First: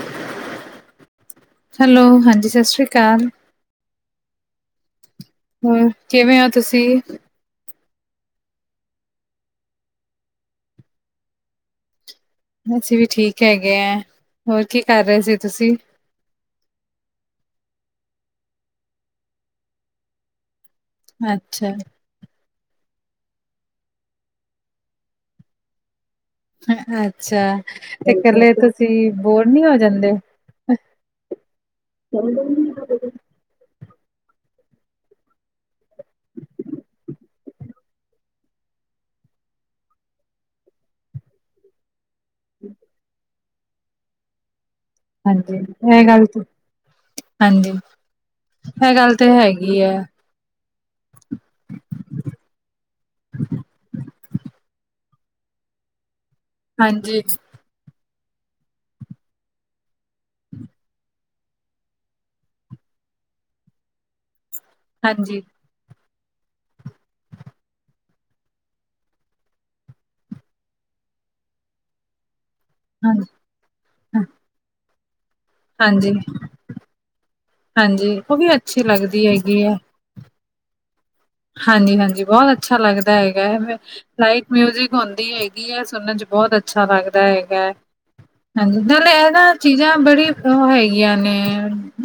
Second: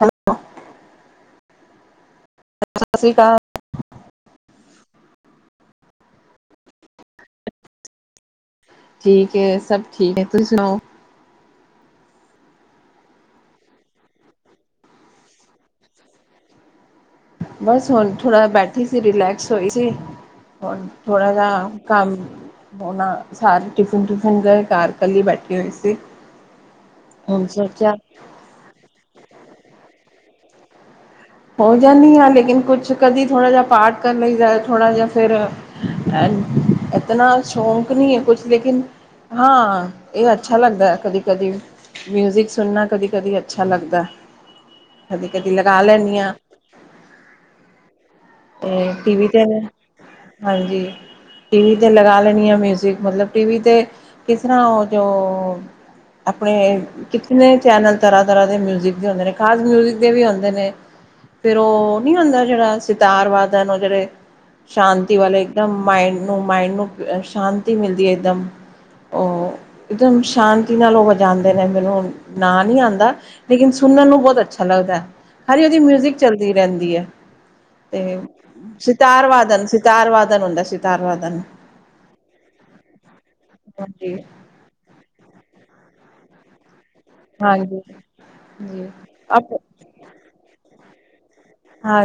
Hello, hello ਹਾਂਜੀ ਸਤਿ ਸ੍ਰੀ ਅਕਾਲ। ਹੂੰ, ਕਿਵੇਂ ਹੋ ਤੁਸੀਂ? ਠੀਕ ਐ ਸਭ ਠੀਕ ਐ ਤੁਸੀਂ ਸੁਣਾਓ। ਅਸੀਂ ਵੀ ਠੀਕ ਹੈਗੇ ਐ, ਹੋਰ ਕੀ ਕਰ ਰਹੇ ਸੀ ਤੁਸੀਂ। ਬਸ ਹੁਣ ਥੋੜਾ ਬੈਠੀ ਸੀ ਰਿਲੈਕਸ ਹੋਈ ਸੀ, ਹੁਣ। ਥੋੜਾ ਜਾ ਅੱਛਾ ਕੰਮ। ਹੁਣ ਸਾਰੇ ਟਿਫਿਨ ਟਿਫਨ ਦੇ ਘਰ, ਇਕੱਲੀ ਬੈਠੀ ਹੋਈ ਸੀ ਅੱਛਾ, ਹੁਣ ਸੋਚਿਆ ਤੇ ਇਕੱਲੇ ਤੁਸੀਂ ਬੋਰ ਨੀ ਹੋ ਜਾਂਦੇ। ਹੋ ਜਾਂਦੀ ਹਾਂ, ਲੇਕਿਨ ਕੁਛ ਕਦੀ ਥੋੜਾ ਜਿਹਾ ਪਾਠ ਕਰ ਲਈਦਾ ਥੋੜ੍ਹਾ ਜਿਹਾ ਫਿਰ ਇਤਨਾ ਸ਼ੌਂਕ ਨਹੀਂ ਐ ਕੁਛ ਲੇਕਿ ਹਾਂ, ਇਹ ਅੱਛਾ ਲੱਗਦਾ ਕਦੀ ਕਦੀ ਮਿਊਜਿਕ ਸੁਣਨਾ ਕਦੀ- ਕਦੀ। ਅੱਛਾ ਲੱਗਦਾ, ਕਦੀ- ਕਦੀ ਲਗਾ ਲੈ ਹਾਂਜੀ-ਹਾਂਜੀ ਇਹ ਗੱਲ ਟੀ ਤਾਂ ਵੀ 'ਤੇ ਹੈਗੀ ਹੈ। ਹਾਂਜੀ ਟੀ ਵੀ 'ਤੇ ਲਗਾ ਲੈਣੀ ਆ ਮਿਊਜ਼ਿਕ, ਮਤਲਬ ਟੀ ਵੀ 'ਤੇ ਕਿਸ ਤਰ੍ਹਾਂ ਉਹ ਜੋ, ਆਪਣੇ ਹਾਂਜੀ ਕਿਤਨੇ ਚੈਨਲ ਤਰ੍ਹਾਂ- ਤਰ੍ਹਾਂ ਦੇ ਮਿਊਜਿਕ ਦੇ ਹੁੰਦੇ ਨੇ। ਡਾਂਸ ਮਿਊਜ਼ਿਕ ਦੇ ਵੀ ਹੁੰਦੇ ਨੇ। ਫਿਰ ਓਹ ਨੀ ਹੁੰਦਾ ਜਿਹੜਾ ਸਿਤਾਰਵਾਦਨ ਓਹ ਜਿਹੜੇ, ਸ਼ਾਂਤੀ ਹਾਂਜੀ ਵਾਲੇ ਮ ਮਾਇੰਡ ਨੂੰ ਮਾਇੰਡ ਨੂੰ ਪ ਸ਼ਾਂਤੀ ਮਿਲਦੀ ਏ ਇਕਦਮ। ਓਹ, ਇੱਕਦਮ ਸ਼ਾਂਤੀ ਨਾਲ ਓਹ ਵਜਾਉਂਦੇ ਰਹਿੰਦੇ ਨੇ। ਹੋਣ ਨਾਂ ਨੀ ਆਉਦਾ, ਹਾਂਜੀ ਲੇਕਿਨ ਸੁਣਨ ਨੂੰ ਬਹੁਤ ਅੱਛਾ ਲੱਗਦਾ। ਅਰੇ ਓਹਦੀ ਮਿ ਹਾਂਜੀ ਚੱਲਦੀ ਰਹਿੰਦੀ ਹੈ, ਹਾਂਜੀ ਤੇ ਉਹ ਵੀ ਅੱਛੀ ਲੱਗਦੀ ਹੈਗੀ ਸਿਤਾਰਵਾਦਨ ਸਿਤਾ ਸਿਤਾਰਵਾਦਨ ਹੁੰਦਾ ਸਿਤਾਰਵਾਦਨ। ਹਾਂਜੀ-ਹਾਂਜੀ, ਬਹੁਤ ਅੱਛਾ ਲੱਗਦਾ ਹੈਗਾ ਬੇ, ਹਾਂਜੀ ਲਾਈਕ ਮਿਊਜਿਕ ਹੁੰਦੀ ਹੈਗੀ ਹੈ, ਸੁਣਨ ਚ ਬਹੁਤ ਅੱਛਾ ਲੱਗਦਾ ਦਾ ਹੈਗਾ। ਹਾਂਜੀ ਹਾਂਜੀ, ਜੀ ਨਾਲੇ ਐ ਅਪ ਨਾ ਚੀਜ਼ ਬੜੀ ਉਹ ਹੈਗੀਆਂ ਨੇ,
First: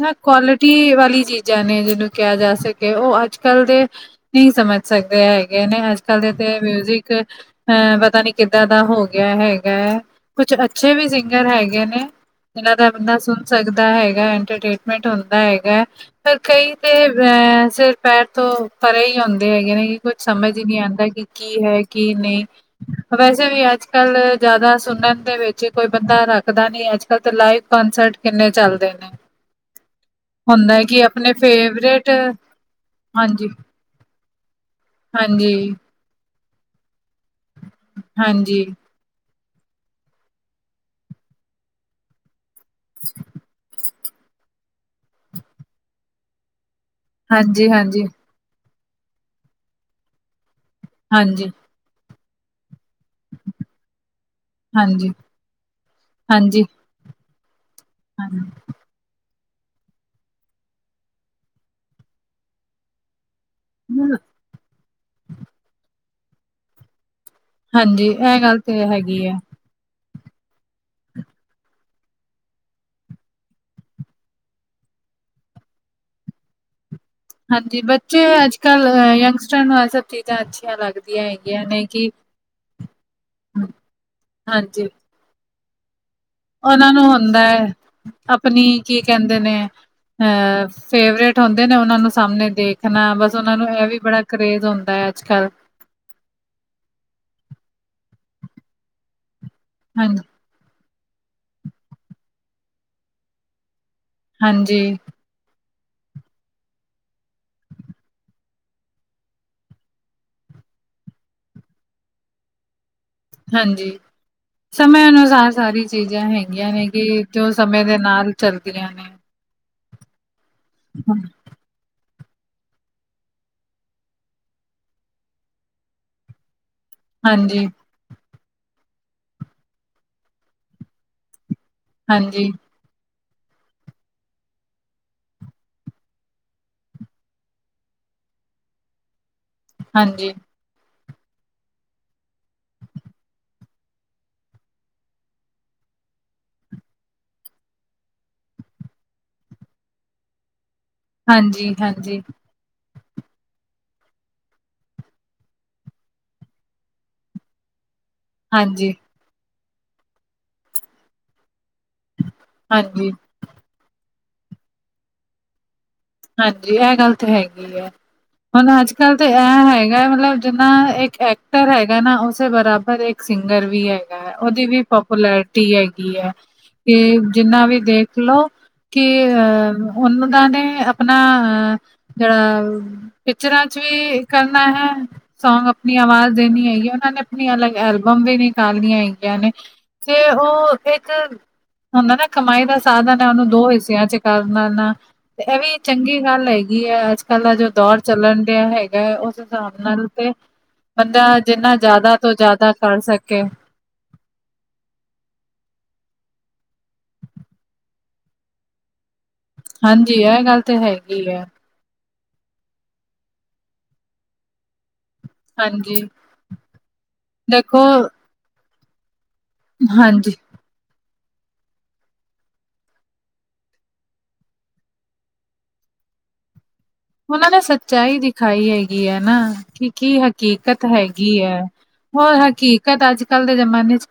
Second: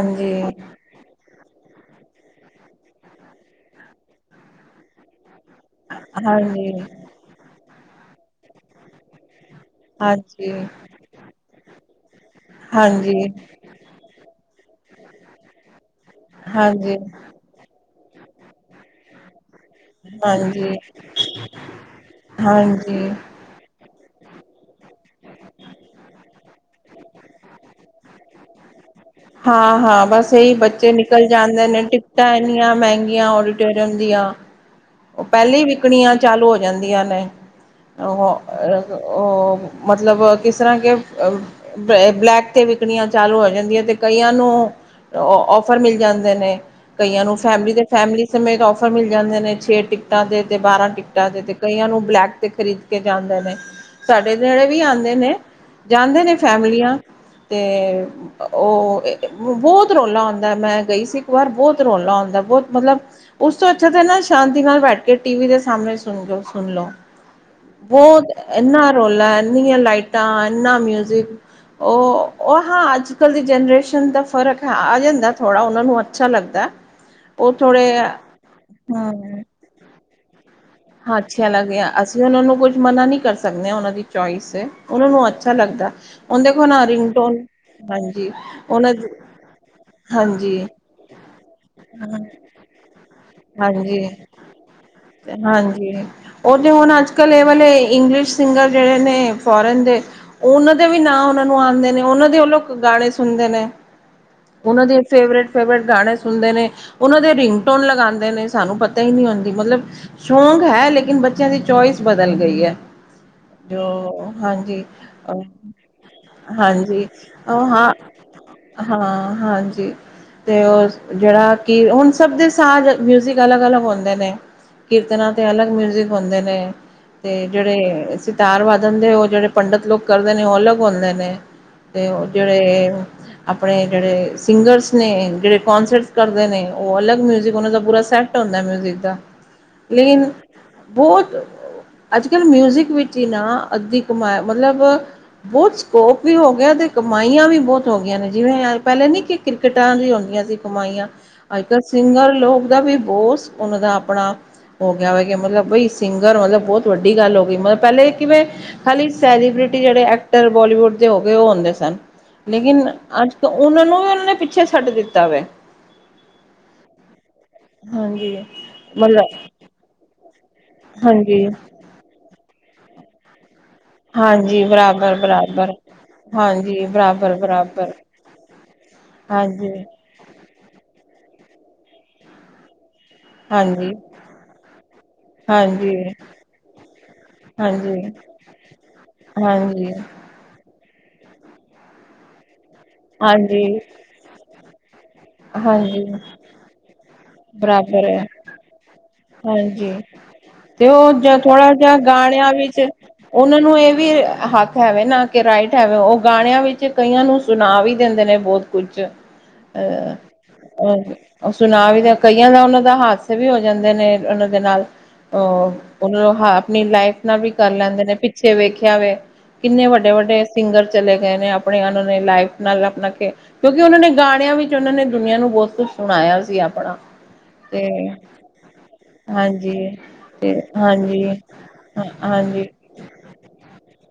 ਨਾ ਕੁਆਲਿਟੀ ਵਾਲੀ ਚੀਜ਼ ਜਾ ਨੇ ਜਿਹਨੂੰ ਕਿਹਾ ਜਾ ਸਕੇ ਉਹ ਅੱਜ- ਕੱਲ ਦੇ ਨਹੀਂ ਸਮਝ ਸਕਦੇ ਹੈਗੇ। ਹੈਗੇ ਨੇ ਅੱਜ- ਕੱਲ ਦੇ ਤੇ ਹਾਂਜੀ ਮਿਊਜਿਕ, ਅ ਪਤਾ ਨੀ ਕਿੱਦਾਂ ਦਾ ਹੋ ਗਿਆ ਹੈਗਾ। ਹੈਗਾ, ਹਾਂਜੀ ਕੁਛ ਅੱਛੇ ਵੀ ਸਿੰਗਰ ਹੈਗੇ ਨੇ, ਜਿਨਾਂ ਦਾ ਬੰਦਾ ਹਾਂਜੀ ਸੁਣ ਸਕਦਾ। ਹੁੰਦਾ ਹੈਗਾ ਇੰਟਰਟੇਨਮੈਂਟ ਹੁੰਦਾ ਹੈਗਾ ਪਰ ਕਈ ਤੇ ਹਾਂਜੀ ਅ ਪੈਰ ਤੋਂ ਪਰੇ ਹੀ ਹੁੰਦੇ ਹੈਗੇ ਨੇ। ਕੁਛ ਸਮਝ ਹੀ ਹਾਂਜੀ ਨਹੀਂ ਆਂਉਦਾ, ਕਿ ਕੀ ਹੈ ਕੀ ਨਹੀਂ ਹਾਂਜੀ ਵੈਸੇ ਕਿਸੇ ਵੀ ਅੱਜ ਕੱਲ੍ਹ ਜ਼ਿਆਦਾ ਸੁਣਨ ਦੇ ਵਿੱਚ ਕੋਈ ਬੰਦਾ ਰੱਖਦਾ ਨਹੀਂ ਅੱਜ ਕੱਲ੍ਹ ਤਾਂ ਲਾਈਵ ਕੰਨਸਰਟ। ਕਿੰਨੇ ਚੱਲਦੇ ਨੇ। ਹਾਂ- ਹਾਂ ਬਸ ਇਹੀ ਹੁੰਦਾ ਹੈ ਬੱਚੇ ਕਿ ਨਿਕਲ ਆਪਣੇ ਜਾਂਦੇ ਨੇ ਫੇਵਰੇਟ ਟਿਕਟਾਂ ਇੰਨੀਆਂ ਮਹਿੰਗੀਆਂ ਹਾਂਜੀ ਓਡੀਟੋਰੀ ਰਹਿੰਦੀਆ। ਉਹ ਹਾਂਜੀ ਪਹਿਲੇ ਵਿਕਣੀਆਂ ਚਾਲੂ ਹੋ ਜਾਂਦੀਆਂ ਨੇ ਅ ਹਾਂਜੀ ਉਹ ਮਤਲਬ, ਕਿਸ ਤਰ੍ਹਾਂ ਕੇ ਅ ਬਲੈਕ ਵਿਕਣੀਆਂ ਚਾਲੂ ਹੋ ਜਾਂਦੀਆਂ ਤੇ ਕਈਆਂ ਨੂੰ ਔਫਰ ਮਿਲ ਜਾਂਦੇ ਨੇ। ਕਈਆਂ ਨੂੰ ਹਾਂਜੀ ਫੈਮਲੀ ਦੇ ਹਾਂਜੀ ਫੈਮਲੀ ਸਮੇਂਤ ਔਫਰ ਮਿਲ ਜਾਂਦੇ ਨੇ ਛੇ ਟਿਕਟਾਂ ਤੇ ਤੇ ਬਾਰਾਂ ਟਿਕਟਾਂ ਹਾਂਜੀ ਤੇ। ਕਈਆਂ ਨੂੰ ਬਲੈਕ ਤੇ ਖਰੀਦ ਤੇ ਜਾਂਦੇ ਨੇ, ਸਾਡੇ ਨੇੜੇ ਵੀ ਹਾਂਜੀ ਆਉਦੇ ਨੇ ਜਾਂਦੇ ਨੇ ਹਾਂਜੀ ਫੈਮਲੀਆਂ। ਤੇ ਹਾਂ ਉਹ ਏ ਬਹੁਤ ਰੌਲਾ ਹੁੰਦਾ, ਮੈਂ ਗਈ ਸੀ ਇੱਕ ਵਾਰ ਬਹੁਤ ਰੌਲਾ ਹੁੰਦਾ ਬਹੁਤ ਮਤਲਬ ਉਸ ਤੋਂ ਅੱਛਾ ਤੇ ਨਾ ਸ਼ਾਂਤੀ ਨਾਲ ਬੈਠ ਕੇ ਟੀਵੀ ਦੇ ਸਾਹਮਣੇ ਸੁਣਲੋ ਸੁਣ ਲੋ। ਹਾਂਜੀ ਬਹੁਤ ਇਹ ਗੱਲ ਤੇ ਐਨਾ ਹੈਗੀ ਹੈ ਰੋਲਾ, ਇੰਨੀਆਂ ਲਾਈਟਾਂ, ਐਨਾ ਮਿਊਜਿਕ। ਉਹ ਓ ਹਾਂ, ਅੱਜ-ਕੱਲ੍ਹ ਦੀ ਜਨਰੇਸ਼ਨ ਦਾ ਫ਼ਰਕ ਹੈ ਆ ਜਾਂਦਾ ਥੋੜ੍ਹਾ, ਉਹਨਾਂ ਨੂੰ ਅੱਛਾ ਲੱਗਦਾ। ਉਹ ਹਾਂਜੀ, ਥੋੜ੍ਹੇ ਬੱਚੇ ਅੱਜ-ਕੱਲ੍ਹ ਅ ਹਮ ਯੰਗਸਟਰਾਂ ਨੂੰ ਐਹ ਸਭ ਚੀਜ਼ਾਂ ਅੱਛੀ ਹਾਂ, ਅੱਛਾ ਲੱਗਿਆ। ਅਸੀਂ ਓਹਨਾਂ ਨੂੰ ਕੁੱਝ ਮਨਾ ਨੀ ਕਰ ਸਕਦੇ ਆ, ਓਹਨਾਂ ਦੀ ਚੋਇਸ ਏ। ਹਾਂਜੀ ਓਹਨਾਂ ਨੂੰ ਅੱਛ ਤਾ ਲੱਗਦਾ। ਹੁਣ ਦੇਖੋ ਨਾ ਉਹਨਾਂ ਨੂੰ ਰਿੰਗਟੋਨ ਹੁੰਦਾ, ਹਾਂਜੀ ਅਪਣੀ ਉਹਨਾਂ ਕੀ ਦੀ ਕਹਿੰਦੇ ਨੇ? ਹਾਂਜੀ ਅਹ ਫੇਵਰੇਟ ਹੁੰਦੇ ਨੇ ਓਹਨਾਂ ਨੂੰ ਸਾਹਮਣੇ ਦੇਖਣਾ ਬਸ ਓਹਨਾਂ ਨੂੰ ਐਹ ਵੀ ਬੜਾ ਕਰੇਜ਼ ਹੁੰਦੈ ਅਜ-ਕੱਲ੍ਹ। ਹੈਗੀ ਐਂ। ਓਹ ਤੇ ਹੁਣ ਅੱਜ-ਕੱਲ ਏਹ ਵਾਲੇ ਇੰਗਲਿਸ਼ ਸਿੰਗਰ ਜੇੜੇ ਨੇ ਫੋਰਨ ਦੇ ਹਾਂਜੀ ਔ ਉਹਨਾਂ ਦੇ ਵੀ ਨਾਂ ਉਹਨਾਂ ਨੂੰ ਆੰਦੇ ਨੇ ਉਹਨਾਂ ਦੇ ਓਹ ਲੋਕ ਗਾਣੇ ਸੁਣਦੇ ਨੇ। ਉਹਨਾਂ ਹਾਂਜੀ ਦੇ ਫੇਵਰੇਟ-ਫੇਵਰੇਟ ਗਾਣੇ ਸੁਣਦੇ ਨੇ। ਓਹਨਾਂ ਦੇ ਰਿੰਗਟੋਨ ਲਗਾੰਦੇ ਨੇ ਸਾਨੂੰ ਪਤਾ ਹੀ ਨੀ ਹੁੰਦੀ। ਮਤਲਬ ਸ਼ੌਕ ਹੈ, ਲੇਕਿਨ ਬੱਚਿਆਂ ਦੀ ਚੋਇਸ ਬਦਲ ਗਈ ਐ। ਹਾਂਜੀ ਦੋ ਹਾਂਜੀ, ਸਮੇਂ ਅ ਅਨੁਸਾਰ ਸਾਰੀ ਚੀਜ਼ਾਂ ਹੈਗੀਆਂ ਨੇ ਕਿ ਹਾਂਜੀ। ਜੋ ਅ ਸਮੇਂ ਹਾਂ, ਦੇ ਨਾਲ ਚੱਲਦੀਆਂ ਨੇ ਹਾਂ ਹਾਂਜੀ। ਤੇ ਓਸ ਜੇੜਾ ਕਿ ਹੁਣ ਸਭ ਦੇ ਸਾਂਝ ਮਿਊਜ਼ਿਕ ਅਲੱਗ- ਅਲੱਗ ਹੁੰਦੇ ਨੇ। ਕੀਰਤਨਾਂ ਤੇ ਅਲੱਗ ਮਿਊਜਿਕ ਹੁੰਦੇ ਨੇ, ਤੇ ਹਾਂਜੀ ਜਿਹੜੇ ਸਿ ਤਾਰ ਵਾਦਣ ਦੇ ਓਹ ਜੇੜੇ ਪੰਡਤ ਲੋਕ ਕਰਦੇ ਨੇ ਓਹ ਅਲੱਗ ਹੁੰਦੇ ਨੇ। ਤੇ ਓਹ ਹਾਂਜੀ ਜੇੜੇ ਅਪਣੇ ਜੇੜੇ ਸਿੰਗਰਸ ਨੇ, ਜੇੜੇ ਕੋਂਸਰਟਸ ਕਰਦੇ ਨੇ, ਓਹ ਅਲੱਗ ਮਿਊਜ਼ਿਕ ਔਨਾਂ ਦਾ ਪੂਰਾ ਸੈੱਟ ਹੁੰ ਮਿਊਜਿਕ ਦਾ ਲੇਨ ਹਾਂਜੀ ਬਹੁਤ ਅੱਜ ਕੱਲ੍ਹ ਮਿਊਜਿਕ ਵਿੱਚ ਹੀ ਨਾ ਅੱਧੀ ਕਮਾਇ ਮਤਲਬ ਬਹੁਤ ਸਕੋਪ ਵੀ ਹੋ ਗਿਆ ਤੇ ਕਮਾਈਆਂ ਵੀ ਬਹੁਤ ਹੋ ਗਈਆਂ ਨੇ ਜਿਵੇਂ ਪਹਿਲੇ ਨੀ ਕਿ, ਕ੍ਰਿਕਟਾਂ ਵੀ ਆਉਂਦੀਆਂ ਸੀ ਕਮਾਈਆਂ। ਅੱਜ ਹਾਂਜੀ ਕੱਲ੍ਹ ਹਾਂਜੀ ਸਿੰਗਰ ਲੋਕ ਦਾ ਵੀ ਬਹੁਤ ਉਹਨਾਂ ਦਾ ਆਪਣਾ। ਹੋ ਗਿਆ ਹੋਏਗਾ ਮਤਲਬ ਬਈ ਸਿੰਗਰ ਮਤਲਬ ਬਹੁਤ ਵੱਡੀ ਗੱਲ ਹੋ ਗਈ ਮਤਲਬ ਪਹਿਲੇ ਕਿਵੇਂ ਹਾਂਜੀ ਖਾਲੀ, ਸੈਲੀਬ੍ਰਿਟੀ ਜਿਹੜੇ ਐਕਟਰ ਬੋਲੀਵੁੱਡ ਦੇ ਹੋ ਗਏ ਉਹ ਹੁੰਦੇ ਸਨ ਲੇਕਿਨ ਹਾਂਜੀ ਅੱਜ ਤੇ ਉਹਨਾਂ ਨੂੰ ਵੀ ਉਹਨਾਂ ਨੇ ਪਿੱਛੇ ਛੱਡ ਦਿੱਤਾ ਵਾ, ਹਾਂਜੀ ਇਹ ਗੱਲ ਤਾਂ ਹੈਗੀ ਹੈ ਹਾਂਜੀ ਹੁਣ ਅੱਜ ਕੱਲ੍ਹ ਤਾਂ ਮਤਲਬ ਇਹ ਹੈਗਾ ਮਤਲਬ ਜਿੰਨਾ ਇੱਕ ਹਾਂਜੀ ਐਕਟਰ ਹੈਗਾ ਨਾ ਉਸੇ ਬਰਾਬਰ ਇੱਕ ਸਿੰਗਰ ਵੀ ਹੈ। ਗੈ ਹਾਂਜੀ ਔਦੀ ਵੀ ਬਰਾਬਰ ਪਾਪੂਲੈਰਿਟੀ ਬਰਾਬਰ ਹੈਗੀ ਐਂ, ਹਾਂਜੀ ਕਿ ਬਰਾਬਰ ਜਿੰਨਾ ਵੀ ਬਰਾਬਰ ਦੇਖ ਲੋ ਕਿ ਹਾਂਜੀ ਅਹ ਹੋਣ ਉਹਨਾਂ ਨੇ ਅਪਣਾ ਅਹ ਜੇੜਾ ਉ ਪਿਚਰਾਂ ਚ ਹਾਂਜੀ ਵੀ ਕਰਨਾ ਹੈ। ਸੌਂਗ ਅਪਣੀ ਹਾਂਜੀ ਆਵਾਜ਼ ਦੇਣੀ ਹੈਗੀ ਏ, ਓਹਨਾਂ ਨੇ ਅਪਣੀ ਅਲੱਗ ਐਲਬਮ ਵੀ ਨਿਕਾਲਣੀਆਂ ਹੈਗੀਆਂ ਨੇ। ਸਹੀ ਹੈ। ਓਹ ਇੱਕ ਹੁੰਦਾ ਨਾ ਕਮਾਈ ਦਾ ਸਾਧਨ ਹੈ, ਓਹਨੂੰ ਦੋ ਹਾਂਜੀ ਹਿੱਸਿਆਂ ਚ ਕਰਰ ਨੈ ਨਾ। ਤੇ ਐ ਵੀ ਹਾਂਜੀ ਚੰਗੀ ਗੱਲ ਹੈਗੀ ਐਂ, ਅੱਜ-ਕੱਲ ਦਾ ਜੋ ਦੌਰ ਬਰਾਬਰ ਹੈ ਚੱਲਣ ਡਿਆ ਹੈਗੈ ਓਸ ਹਿਸਾਬ ਹਾਂਜੀ ਨਾਲ ਤੇ ਤੇ ਓਹ ਜ ਬੰਦਾ ਥੋੜਾ ਜਿੰਨਾ ਜਾ ਜ਼ਿਆਦਾ ਤੋਂ ਗਾਣਿਆਂ ਜ਼ਿਆਦਾ ਵਿੱਚ ਕਰ ਸਕੇ ਔਨਾਂ ਨੂੰ ਏਹ ਵੀ ਹੱ ਕ ਹੈਵੇ ਨਾ ਕਿ ਰਾਈਟ ਹੈਵੇ ਓਹ ਗਾਣਿਆਂ ਵਿੱਚ ਕਈਆਂ ਨੂੰ ਸੁਣਾ ਵੀ ਦਿੰਦੇ ਨੇ ਬੌਤ ਕੁਚ। ਹਾਂਜੀ, ਐ ਗੱਲ ਤੇ ਹੈਗੀ ਏ। ਸੁਣਾ ਵੀ ਦਾ ਕਈਆਂ ਦਾ ਓਨਾਂ ਦਾ ਹਾਦਸਾ ਵੀ ਹੋ ਜਾਂਦੇ ਨੇ ਉਨਾਂ ਦੇ ਨਾਲ। ਅ ਹਾਂਜੀ ਉਹਨਾਂ ਨੂੰ ਆਪਣੀ ਲਾਈਫ ਨਾਲ ਵੀ ਕਰ ਦੇਖੋ ਲੈਂਦੇ ਨੇ ਪਿੱਛੇ ਵੇਖਿਆ ਵ ਕਿੰਨੇ ਵੱਡੇ ਹਾਂਜੀ ਵੱਡੇ ਸਿੰਗਰ ਚਲੇ ਗਏ ਨੇ ਆਪਣੇ ਉਹਨਾਂ ਨੇ ਲਾਈਫ ਨਾਲ ਆਪਣਾ ਕਿਉਂਕਿ ਉਹਨਾਂ ਨੇ ਗਾਣਿਆਂ ਵਿੱਚ ਉਹਨਾਂ ਨੇ ਦੁਨੀਆਂ ਨੂੰ ਬਹੁਤ ਕੁਛ ਸੁਣਾਇਆ ਸੀ ਆਪਣਾ, ਉਹਨਾਂ ਨੇ ਤੇ ਸੱਚਾਈ ਦਿਖਾਈ ਹੈਗੀ ਹੈ ਨਾ ਹਾਂਜੀ ਕਿ ਕੀ ਹਕੀਕਤ ਹੈਗੀ ਹੈ। ਹਾਂ ਹੋਰ ਹਾਂ, ਹਕੀਕਤ ਅੱਜ ਕੱਲ੍ਹ ਦੇ ਜਮਾਨੇ ਚ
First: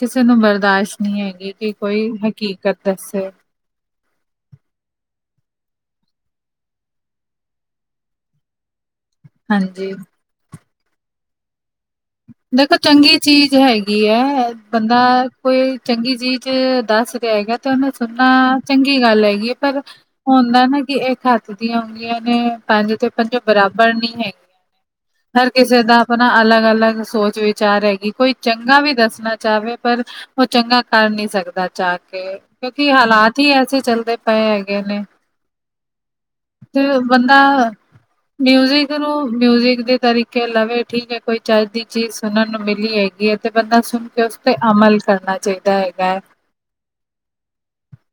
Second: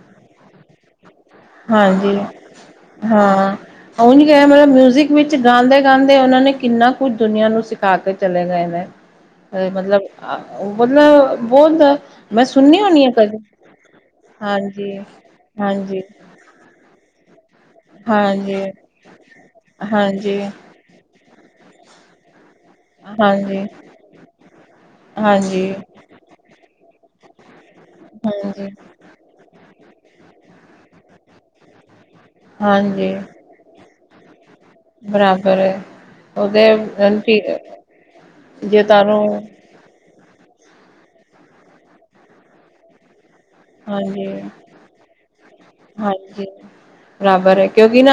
ਕਿਸੇ ਨੂੰ ਬਰਦਾਸ਼ਤ, ਨਹੀਂ ਹੈਗੀ ਕਿ ਕੋਈ ਹਾਂਜੀ ਹਕੀਕਤ ਦੱਸੇ ਉਂਝ ਗ ਮਤਲਬ ਮਿਊਜਿਕ ਵਿੱਚ ਗਾਉਂਦੇ ਗਾਂਦੇ ਉਹਨਾਂ ਨੇ ਕਿੰਨਾ ਕੁਝ ਦੁਨੀਆਂ ਨੂੰ ਸਿਖਾ ਕੇ ਚਲੇ ਗਏ ਨੇ, [unintelligible] ਮਤਲਬ-ਮਤਲਬ ਬੋਲਦਾ, ਦੇਖੋ ਚੰਗੀ ਚੀਜ਼ ਹੈਗੀ ਹੈ, ਹਾਂਜੀ ਬੰਦਾ ਕੋਈ ਹਾਂਜੀ ਚੰਗੀ ਚੀਜ਼ ਵਿੱਚ ਦੱਸ ਰਿਹਾ ਹੈਗਾ। ਤੇ ਉਹਨੇ ਸੁਣਨਾ ਹਾਂਜੀ ਚੰਗੀ ਗੱਲ ਹੈਗੀ ਪਰ ਹਾਂਜੀ ਹੁੰਦਾ ਨਾ ਕਿ ਇਹ ਖਾ ਆਂ ਹੁੰਦੀਆਂ ਨੇ ਪੰਜ ਤੇ ਪੰਜ ਹਾਂਜੀ ਬਰਾਬਰ ਨਹੀਂ ਹੈਗੀਆਂ, ਹਰ ਹਾਂਜੀ ਕਿਸੇ ਦਾ, ਆਪਣਾ, ਅਲੱਗ-ਅਲੱਗ ਸੋਚ ਵਿਚਾਰ ਹੈਗੀ, ਕੋਈ ਹਾਂਜੀ ਚੰਗਾ ਵੀ ਦੱਸਣਾ ਚਾਹਵੇ ਪਰ ਉਹ ਚੰਗਾ ਕਰ ਨੀ ਸਕਦਾ, ਜਾ ਕੇ ਕਿਉਂਕਿ ਹਾਂਜੀ ਹਾਲਾਤ ਹੀ ਐਸੇ ਚੱਲਦੇ, ਪਏ ਹੈਗੇ ਨੇ ਬਰਾਬਰ ਹੈ ਉਹਦੇ ਤੇ ਬੰਦਾ, ਜੇ ਮਿਊਜਿਕ ਨੂੰ ਤੁਹਾਨੂੰ ਮਿਊਜਿਕ ਦੇ ਤਰੀਕੇ, ਕੇ ਲਵੇ ਕੀ ਕੋਈ ਚੱਜ, ਦੀ ਚੀਜ਼ ਸੁਣਨ ਨੂੰ ਮਿਲੀ ਹੈਗੀ ਹੈ। ਤੇ ਬੰਦਾ ਸੁਣ ਕੇ, ਉਸ ਹਾਂਜੀ ਤੇ ਅਮਲ ਕਰਨਾ ਚਾਹੀਦਾ ਹੈਗਾ ਹੈ। [unintelligible] [unintelligible] ਬਰਾਬਰ ਹੈ, ਕਿਉਂਕਿ ਨਾ,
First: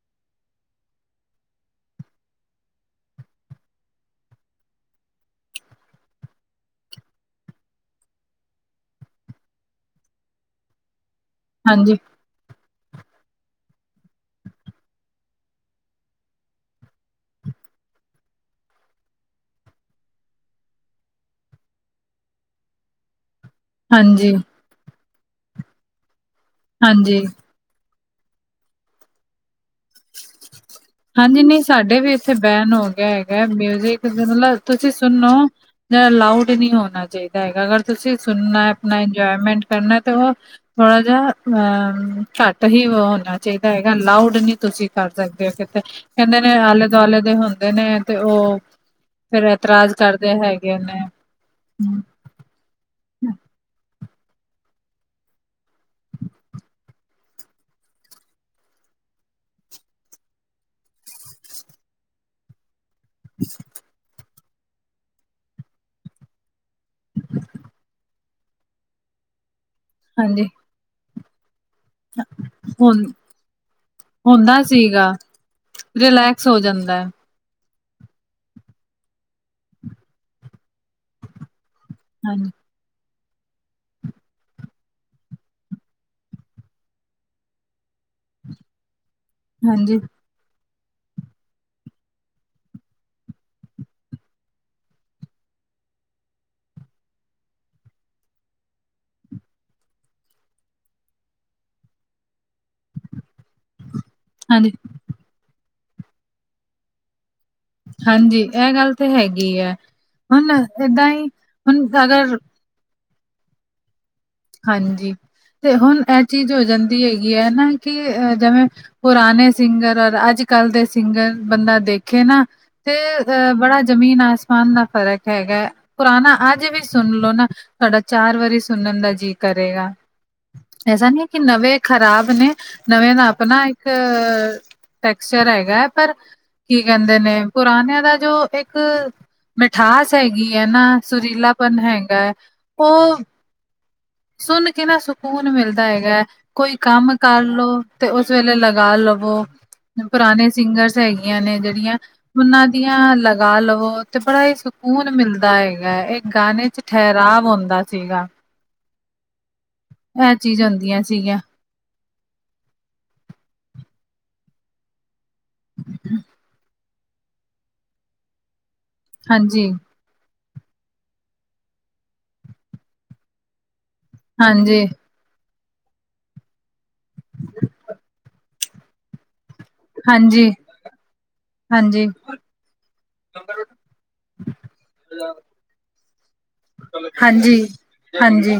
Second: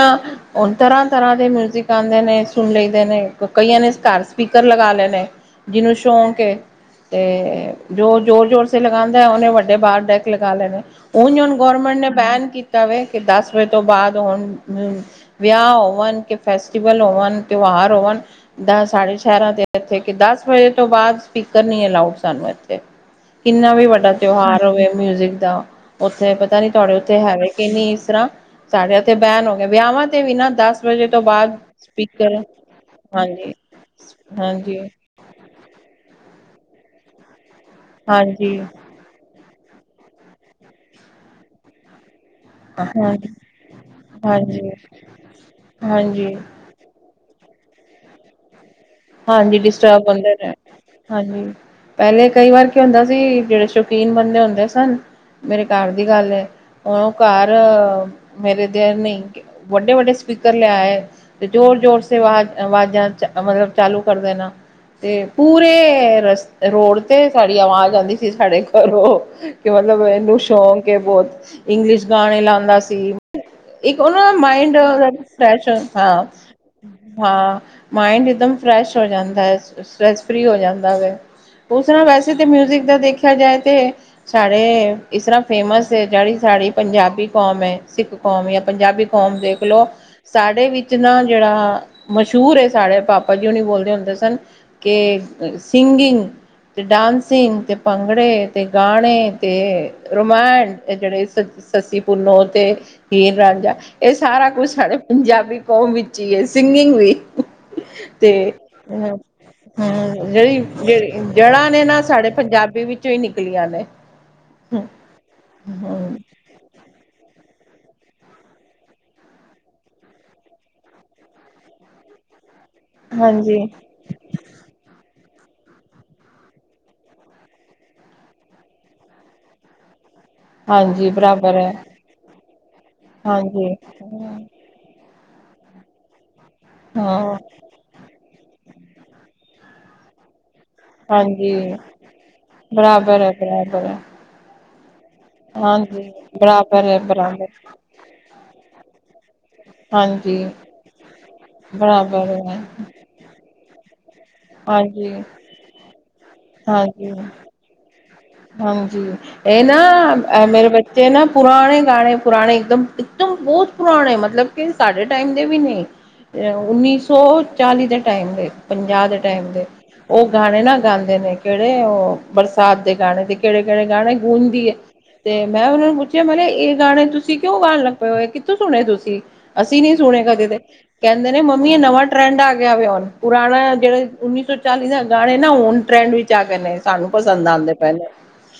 ਹਣ, ਤਰ੍ਹਾਂ-ਤਰ੍ਹਾਂ ਦੇ ਮਿਊਜਿਕ ਆਉਂਦੇ, ਨੇ ਸੁਣ ਲਦੇ ਨੇ ਕਈਆਂ ਨੇ ਘਰ ਸਪੀਕਰ ਲਗਾ ਲਏ ਨੇ, ਜਿਹਨੂੰ ਸ਼ੌਕ ਕੇ ਤੇ ਜੋ ਜੋੋਰ- ਜੋੋਰ ਲਗਾਉਂਦਾ ਹੈ, ਉਹਨੇ ਵੱਡੇ ਬਾਹਰ ਦੇ, ਲਗਾ ਲੈਣੇ ਉਂਜ ਹੁਣ ਹਾਂਜੀ ਗੌਰਮੈਂਟ ਨੇ ਬੈਨ ਕੀਤਾ ਵ ਕਿ, ਦਸ ਵਜੇ ਤੋਂ ਬਾਅਦ ਹੁਣ ਵਿਆਹ ਹੋਣ, ਕਿ ਫੈਸਟੀਵਲ ਹੋਵਣ, ਤਿਉਹਾਰ ਹੋਵਣ ਦ ਸਾਢੇ ਸ਼ਹਿਰਾ ਦੇ ਇੱਥੇ ਕਿ ਦਸ ਵਜੇ ਤੋਂ ਬਾਅਦ, ਸਪੀਕਰ ਨੀ ਅਲਾਊਡ ਸਾਨੂੰ ਇੱਥੇ ਕਿੰਨਾ ਵੀ ਵੱਡਾ ਹਾਂਜੀ ਤਿਉਹਾਰ ਹੋਵੇ, ਮਿਊਜਿਕ ਦਾ ਉੱਥੇ ਪਤਾ ਨੀ ਤੁਹਾਡੇ ਉੱਥੇ ਹਾਂਜੀ ਹੈਵੇ। ਨੀ ਇਸ ਤਰ੍ਹਾਂ, ਸਾਡੇ ਤੇ ਬੈਨ ਹੋ ਗਿਆ ਵਿਆਹਾਂ ਤੇ ਵੀ ਨਾ ਦਸ ਵਜੇ ਤੋਂ ਹਾਂਜੀ, ਬਾਅਦ ਨਹੀਂ ਸਾਡੇ ਵੀ ਇੱਥੇ ਸਪੀਕਰ ਬੈਨ ਹੋ ਗਿਆ ਹੈਗਾ, ਹਾਂਜੀ ਮਿਊਜਿਕ ਮਤਲਬ ਹਾਂਜੀ ਤੁਸੀਂ ਸੁਣੋ, ਜਾ ਲਾੳਡ ਨਹੀਂ ਹੋਣਾ ਚਾਹੀਦਾ ਹੈਗਾ, ਅਗਰ ਤੁਸੀਂ ਹਾਂਜੀ ਸੁਣਨਾ ਆਪ ਇੰਜੋਏਮੈਂਟ ਕਰਨਾ, ਤੇ ਉਹ ਥੋੜਾ ਜ ਘੱਟ ਹੀ ਹਾਂਜੀ ਹੋਣਾ ਚਾਹੀਦਾ ਹੈਗਾ, ਲਾਊਡ ਨਹੀਂ ਹਾਂਜੀ ਤੁਸੀਂ ਕਰ ਸਕਦੇ ਹੋ ਕਿਤੇ ਹਾਂਜੀ ਕਹਿੰਦੇ ਨੇ, ਆਲੇ -ਦੁਆਲੇ ਦੇ ਹੁੰਦੇ ਨੇ ਤੇ ਉਹ ਫਿਰ ਹਾਂਜੀ, ਇਤਰਾਜ਼ ਡਿਸਟਰਬ ਕਰਦੇ ਹੁੰਦੇ ਰ ਹੈਗੇ ਨੇ ਹਾਂਜੀ, ਪਹਿਲੇ ਕਈ ਵਾਰ ਕਹਿਦਾ ਸੀ, ਜਿਹੜੇ ਸ਼ੌਕੀਨ ਬੰਦੇ ਹੁੰਦੇ ਸਨ। ਮੇਰੇ ਘਰ ਦੀ ਗੱਲ ਹੈ, ਹੁਣ ਉਹ ਘਰ ਮੇਰੇ ਦੈਅਰ ਨਹੀਂ ਵੱਡੇ -ਵੱਡੇ ਸਪੀਕਰ ਲਿਆਏ ਤੇ ਜ਼ੋਰ- ਜ਼ੋਰ ਆਵਾਜ਼- ਆਵਾਜ਼ਾਂ ਚ ਮਤਲਬ ਚਾਲੂ ਕਰ ਦੇਣਾ। ਤੇ ਪੂਰੇ ਰੋਡ ਤੇ, ਤੁਹਾਡੀ ਆਵਾਜ਼ ਆਉਂਦੀ ਸੀ, ਸਾਡੇ ਘਰੋਂ, ਕਿ ਮਤਲਬ, ਇਹਨੂੰ ਹਾਂਜੀ ਸ਼ੌਕ ਕੇ ਬਹੁਤ, ਇੰਗਲਿਸ਼ ਗਾਣੇ ਲਾਉਂਦਾ ਹੁੰ ਸੀ। ਇੱਕ ਉਹ ਦਾ, ਹੁੰਦਾ ਮਾਈੰਡ ਸੀਗਾ ਫਰੈਸ਼ ਹਾਂ ਰਿਲੈਕਸ ਹੋ ਜਾਂਦਾ ਹੈ -ਹਾਂ। ਮਾਇੰਡ, ਇੱਕਦਮ ਫਰੈਸ਼ ਹੋ ਜਾਂਦਾ, ਹੈ ਸਟਰੈਸ ਫਰੀ ਹੋ ਜਾਂਦਾ ਵੇ ਉਸ ਨਾਲ, ਵੈਸੇ ਤਾਂ ਹਾਂਜੀ ਮਿਊਜਿਕ ਦਾ ਦੇਖਿਆ, ਜਾਏ ਤੇ, ਸਾਡੇ ਇਸ ਤਰ੍ਹਾਂ ਫੇਮਸ ਹੈ, ਜਿਹੜੀ ਸਾਡੀ ਪੰਜਾਬੀ ਕੌਮ ਹੈ, ਸਿੱਖ ਕੌਮ ਜਾਂ ਪੰਜਾਬੀ ਕੌਮ ਦੇਖ ਲੋ, ਹਾਂਜੀ ਸਾਡੇ ਵਿੱਚ ਨਾ ਜਿਹੜਾ ਮਸ਼ਹੂਰ ਸਾਡੇ ਪਾਪਾ ਜਉ ਨਹੀਂ, ਬੋਲਦੇ ਹੁੰਦੇ ਸਨ, ਕਿ ਸਿੰਗਿੰਗ। ਅਤੇ ਡਾਂਸਿੰਗ, ਅਤੇ ਭੰਗੜੇ, ਅਤੇ ਗਾਣੇ, ਅਤੇ ਰੋਮੈਂਟ ਜਿਹੜੇ, ਸੱਸੀ -ਪੁੰਨੋ ਤੇ ਹੀਰ -ਰਾਂਝਾ ਇਹ ਸਾਰਾ ਹਾਂਜੀ ਕੁਛ, ਸਾਡੇ ਪੰਜਾਬੀ ਕੌਮ ਵਿੱਚ ਹੀ ਹੈ, ਸਿੰਗਿੰਗ ਵੀ। ਤੇ ਹਾਂਜੀ ਇਹ ਗੱਲ ਤੇ ਹੈਗੀ ਹੈ ਅ ਹੁਣ ਜਿਹੜੀ ਏਦਾਂ ਜ ਹੀ ਜੜ੍ਹਾਂ ਨੇ ਹੁਣ ਨਾ, ਸਾਡੇ ਅਗਰ ਪੰਜਾਬੀ ਵਿੱਚ ਚ ਕਈ ਨਿਕਲੀਆਂ ਨੇ ਹਾਂਜੀ, ਤੇ ਹੁਣ ਹਮ ਇਹ ਚੀਜ਼ ਹੋ ਜਾਂਦੀ ਹੈਗੀ ਹੈ ਨਾ, ਕਿ ਜਿਵੇਂ ਪੁਰਾਣੇ ਸਿੰਗਰ, ਔਰ ਅੱਜ -ਕੱਲ੍ਹ ਦੇ ਸਿੰਗਰ, ਬੰਦਾ ਦੇਖੇ ਨਾ ਤੇ, ਅ ਹਾਂਜੀ ਬੜਾ ਜ਼ਮੀਨ, ਆਸਮਾਨ ਦਾ, ਫ਼ਰਕ ਹੈਗਾ। ਪੁਰਾਣਾ, ਅੱਜ ਵੀ ਸੁਣ ਲਓ ਨਾ, ਤੁਹਾਡਾ ਚਾਰ ਵਾਰੀ ਸੁਣਨ ਦਾ ਜੀਅ ਕਰੇਗਾ। ਐਸਾ ਹਾਂਜੀ ਨਹੀਂ ਹੈ, ਕਿ, ਬਰਾਬਰ ਨਵੇਂ ਖ਼ਰਾਬ ਨੇ ਨਵੇਂ ਦਾ, ਆਪਣਾ ਹਾਂਜੀ ਇੱਕ ਟੈਕਸਚਰ ਹੈਗਾ ਹੈ, ਪਰ ਕੀ ਕਹਿੰਦੇ ਹਾਂ ਨੇ ਪੁਰਾਣਿਆਂ ਦਾ ਜੋ ਇੱਕ, ਮਿਠਾਸ ਹੈਗੀ ਹੈ ਨਾ ਹਾਂਜੀ ਸੁਰੀਲਾਪਨ ਹੈਗਾ, ਹੈ ਉਹ ਬ [inaudible] ਸੁਣ ਕੇ ਨਾ, ਸਕੂਨ ਮਿਲਦਾ ਹੈਗਾ, ਕੋਈ ਬਰਾਬਰ ਹੈ ਕੰਮ ਬਰਾਬਰ ਕਰਲੋ ਤੇ ਉਸ ਵੇਲੇ ਲਗਾ ਲਵੋ? ਹਾਂਜੀ ਪੁਰਾਣੇ ਸਿੰਗਰਸ ਹੈਗੀਆਂ ਨੇ ਜਿਹੜੀਆਂ, ਬਰਾਬਰ ਹੈ ਉਹਨਾਂ ਦੀਆਂ ਲਗਾ ਲਵੋ। ਤੇ ਬੜਾ ਹੀ ਸਕੂਨ ਹਾਂਜੀ ਮਿਲਦਾ ਹੈਗਾ ਇਹ ਗਾਣੇ ਚ ਹਾਂਜੀ ਠਹਿਰਾਵ ਹੁੰਂਦਾ ਸੀਗਾ। ਹਾਂਜੀ ਇਹ ਇਹ ਨਾ ਚੀਜ਼ ਮੇਰੇ ਹੁੰਦੀਆਂ ਬੱਚੇ ਨਾ ਸੀਗੀਆਂ ਪੁਰਾਣੇ ਗਾਣੇ। ਪੁਰਾਣੇ ਇੱਕਦਮ ਇੱਕਦਮ ਬਹੁਤ ਪੁਰਾਣੇ ਮਤਲਬ। ਸਾਡੇ ਟਾਈਮ ਦੇ ਵੀ ਨਹੀਂ ਉੱਨੀ ਸੌ ਚਾਲੀ ਦੇ ਟਾਈਮ ਦੇ। ਪੰਜਾਹ ਦੇ ਟਾਈਮ ਦੇ ਹਾਂਜੀ ਉਹ ਗਾਣੇ ਨਾ ਗਾਉਂਦੇ ਨੇ ਕਿਹੜੇ ਉਹ ਬਰਸਾਤ। ਦੇ ਗਾਣੇ ਤੇ ਕਿਹੜੇ ਕਿਹੜੇ ਗਾਣੇ ਗੂੰਦੀ ਹੈ। ਹਾਂਜੀ ਤੇ ਮੈਂ ਉਹਨਾਂ ਨੂੰ ਪੁੱਛਿਆ ਮੈ ਇਹ ਗਾਣੇ ਤੁਸੀਂ ਕਿਉਂ ਗਾਉਣ ਲੱਗ ਪਏ ਹੋ ਕਿੱਥੋਂ ਸੁਣੇ ਤੁਸੀਂ? ਅਸੀਂ ਨਹੀਂ ਸੁਣੇ ਕਦੇ ਹਾਂਜੀ, ਤੇ। ਕਹਿੰਦੇ ਨੇ ਮੰਮੀ ਇਹ ਨਵਾਂ ਹਾਂਜੀ, ਟਰੈਂਡ ਆ ਗਿਆ ਵੇ ਹੁਣ ਪੁਰਾਣਾ ਜਿਹੜੇ ਉੱਨੀ ਸੌ ਚਾਲੀ ਦੇ ਗਾਣੇ ਨਾ ਹੁਣ ਟਰੈਂਡ ਵਿੱਚ। ਜਾ ਕੇੇ ਸਾਨੂੰ ਪਸੰਦ ਹਾਂਜੀ, ਆਉਂਦੇ ਨੇ। ਪਏ ਹਾਂਜੀ।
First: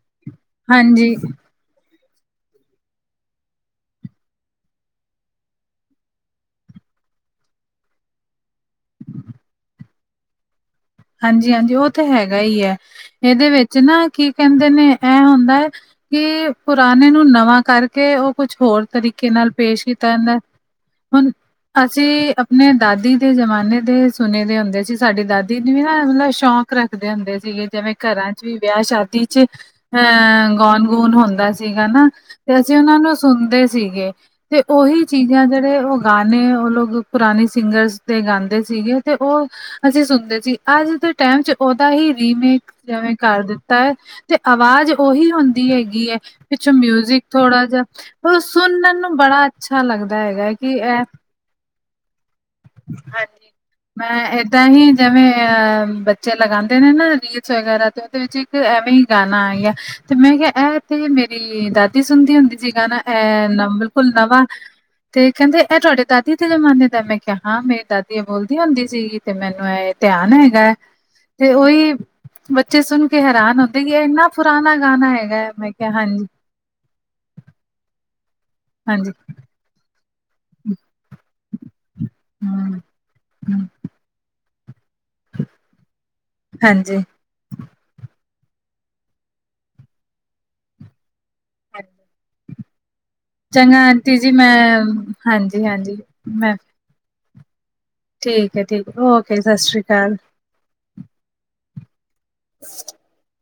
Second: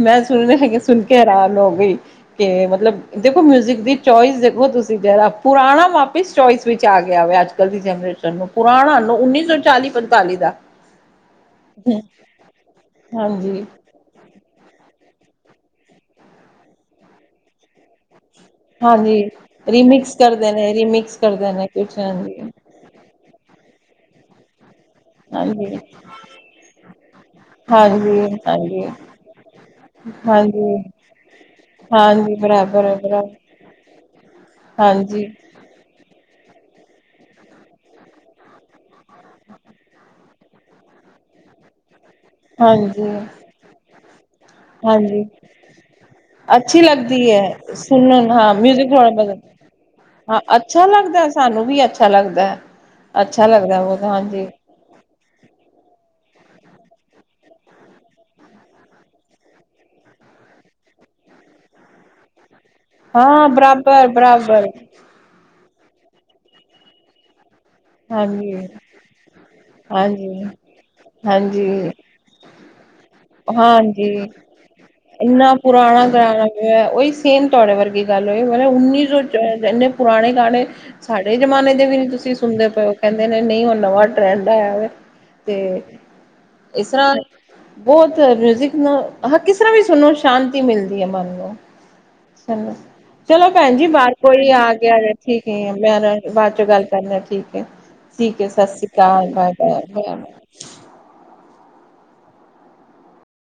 ਮੈਂ ਸੁਣ ਨੇ ਹੈ ਕਿ ਸੁਣ ਹਾਂਜੀ, ਕੇ ਹੈਰਾਨ ਹੋ ਗਈ। ਕਿ ਮਤਲਬ ਦੇਖੋ ਮਿਊਜਿਕ ਦੀ ਚੋਇਸ ਦੇਖੋ ਤੁਸੀਂ ਜ ਪੁਰਾਣਾ ਵਾਪਿਸ ਚੋਇਸ ਵਿੱਚ ਆ ਗਿਆ ਵਾ ਅੱਜ। ਨਵੀਂ ਜਨਰੇਸ਼ਨ ਨੂੰ ਪੁਰਾਣਾ ਨੂੰ ਉੱਨੀ ਸੌ ਚਾਲੀ ਪੰਤਾਲੀ ਦਾ। ਹਾਂਜੀ ਹਾਂਜੀ ਉਹ ਤਾਂ ਹੈਗਾ ਹੀ ਹੈ, ਇਹਦੇ ਹਾਂਜੀ, ਵਿੱਚ ਨਾ। ਕੀ ਕਹਿੰਦੇ ਨੇ ਇਹ ਹੁੰਦਾ ਹੈ, ਕਿ ਪੁਰਾਣੇ ਨੂੰ ਨਵਾਂ ਕਰ। ਕੇ ਉਹ ਕੁਛ ਹੋਰ ਹਾਂਜੀ ਤਰੀਕੇ ਨਾਲ ਪੇਸ਼ ਕੀਤਾ ਰੀਮਿਕਸ ਜਾਂਦਾ ਹੈ, ਕਰਦੇ ਨੇ ਰੀਮਿਕਸ ਹੁਣ ਕਰਦੇ ਨੇ ਕੁਛ ਅਸੀਂ ਹਾਂਜੀ। ਆਪਣੇ ਦਾਦੀ। ਦੇ ਜ਼ਮਾਨੇ ਦੇ ਸੁਣੇ ਦੇ ਹੁੰਦੇ ਸੀ, ਸਾਡੀ ਦਾਦੀ। ਦਿਨ ਹਾਂਜੀ, ਵੀ ਨਾ ਮਤਲਬ ਸ਼ੌਂਕ ਰੱਖਦੇ ਹੁੰਦੇ ਸੀਗੇ, ਜਿਵੇਂ ਹਾਂਜੀ, ਘਰਾਂ ਚ ਵੀ ਵਿਆਹ ਹਾਂਜੀ, ਸ਼ਾਦੀ ਚ। ਹਾਂ ਹਾਂਜੀ। ਗਾਣ ਗੂਣ ਹੁੰਦਾ ਸੀਗਾ ਨਾ ਹਾਂਜੀ ਤੇ, ਅਸੀਂ ਬਰਾਬਰ ਹੈ ਉਹਨਾਂ ਨੂੰ ਬਰਾਬਰ ਸੁਣਦੇ ਸੀਗੇ। ਤੇ ਉਹੀ ਹਾਂਜੀ, ਚੀਜ਼ਾਂ ਜਿਹੜੇ ਉਹ। ਗਾਣੇ ਉਹ ਲੋਕ ਪੁਰਾਣੇ ਸਿੰਗਰਸ ਦੇ ਗਾਂਦੇ ਸੀਗੇ ਤੇ ਉਹ ਅਸੀਂ ਸੁਣਦੇ। ਸੀ ਅੱਜ ਦੇ। ਟਾਈਮ ਚ ਉਹਦਾ ਹੀ ਰੀਮੇਕ ਹਾਂਜੀ, ਜਿਵੇਂ ਕਰ ਦਿੱਤਾ ਹੈ ਤੇ ਆਵਾਜ਼ ਹਾਂਜੀ। ਉਹੀ ਹੁੰਦੀ ਹੈਗੀ ਹੈ। ਪਿੱਛੋਂ ਅੱਛੀ ਲੱਗਦੀ ਮਿਊਜਿਕ ਥੋੜਾ ਹੈ ਜਿਹਾ ਸੁਣਨ ਉਹ ਹਾਂ ਮਿਊਜ਼ਿਕ ਸੁਣਨ ਨੂੰ ਥੋੜਾ ਬੜਾ ਅੱਛਾ ਲੱਗਦਾ ਹਾਂ ਹੈਗਾ ਹੈ। ਕਿ ਅੱਛਾ ਇਹ ਲੱਗਦਾ ਸਾਨੂੰ ਵੀ ਅੱਛਾ ਲੱਗਦਾ ਅੱਛਾ ਹਾਂਜੀ। ਲੱਗਦਾ ਬਹੁਤ ਮੈਂ ਹਾਂਜੀ। ਏਦਾਂ ਹੀ ਜਿਵੇਂ ਅ ਬੱਚੇ ਲਗਾਉਂਦੇ ਨੇ ਨਾ ਰੀਲਸ ਵਗੈਰਾ ਤੇ ਉਹਦੇ ਵਿੱਚ ਇੱਕ ਐਵੇਂ ਹੀ ਗਾਣਾ ਆਇਆ। ਤੇ ਮੈਂ ਕਿਹਾ ਇਹ ਤੇ ਮੇਰੀ ਦਾਦੀ ਸੁਣਦੀ ਹੁੰਦੀ। ਸੀਗਾ ਨਾ ਹਾਂ ਇਹ ਬਰਾਬਰ ਬਿਲਕੁਲ ਨਵਾਂ। ਬਰਾਬਰ ਤੇ ਕਹਿੰਦੇ ਇਹ ਤੁਹਾਡੇ ਦਾਦੀ ਦੇ ਜ਼ਮਾਨੇ ਦਾ ਮੈਂ ਕਿਹਾ ਹਾਂ। ਮ ਦਾਦੀ ਇਹ ਹਾਂਜੀ ਬੋਲਦੀ ਹੁੰਦੀ ਸੀਗੀ ਤੇ ਮੈਨੂੰ ਐ ਧਿਆਨ ਹਾਂਜੀ ਹੈਗਾ ਹੈ। ਤੇ ਹਾਂਜੀ ਉਹੀ ਬੱਚੇ ਸੁਣ ਕੇ ਹੈਰਾਨ ਹੁੰਦੇ ਹਾਂਜੀ ਇੰਨਾ ਪੁਰਾਣਾ ਗਾਣਾ ਹੈਗਾ ਹੈ। ਇੰਨਾ ਮੈਂ ਕਿਹਾ ਪੁਰਾਣਾ ਹਾਂਜੀ ਗਾਣਾ ਉਹੀ ਸੇਮ ਤੁਹਾਡੇ ਵਰਗੀ ਗੱਲ ਹੋਈ ਮਤਲਬ ਉੱਨੀ ਹਾਂਜੀ ਸੌ ਇੰਨੇ ਪੁਰਾਣੇ ਗਾਣੇ। ਸਾ ਨਏ ਜਮਾਨੇ ਦੇ ਵੀ ਨੀ ਤੁਸੀਂ ਸੁਣਦੇ ਹੂੰ ਪਏ ਹੋ ਕਹਿੰਦੇ ਨੇ ਨਹੀਂ ਹੂੰ ਉਹ ਨਵਾਂ ਟਰੈਂਡ ਆਇਆ। ਤੇ, ਇਸ ਹਾਂਜੀ ਤਰ੍ਹਾਂ। ਬਹੁਤ ਮਿਊਜਿਕ ਨੂੰ ਹਾਂ ਕਿਸ ਤਰ੍ਹਾਂ ਵੀ ਸੁਣੋ ਸ਼ਾਂਤੀ ਮਿਲਦੀ ਹੈ ਮਨ ਨੂੰ। ਚੱਲ। ਚਲੋ ਭੈਣ ਚੰਗਾ ਜੀ ਬਾਹਰ ਆਂਟੀ ਮੈਂ ਕੋਈ ਆ ਗਿਆ ਠੀਕ ਹਾਂਜੀ ਹੈ। ਹਾਂਜੀ ਮੈਂ ਮੈਂ ਬਾਅਦ ਚੋਂ ਗੱਲ ਕਰਨਾ ਠੀਕ ਹੈ। ਠੀਕ ਹੈ, ਸਤਿ ਸ਼੍ਰੀ ਅਕਾਲ ਬਾਏ ਬਾਏ। [unintelligible]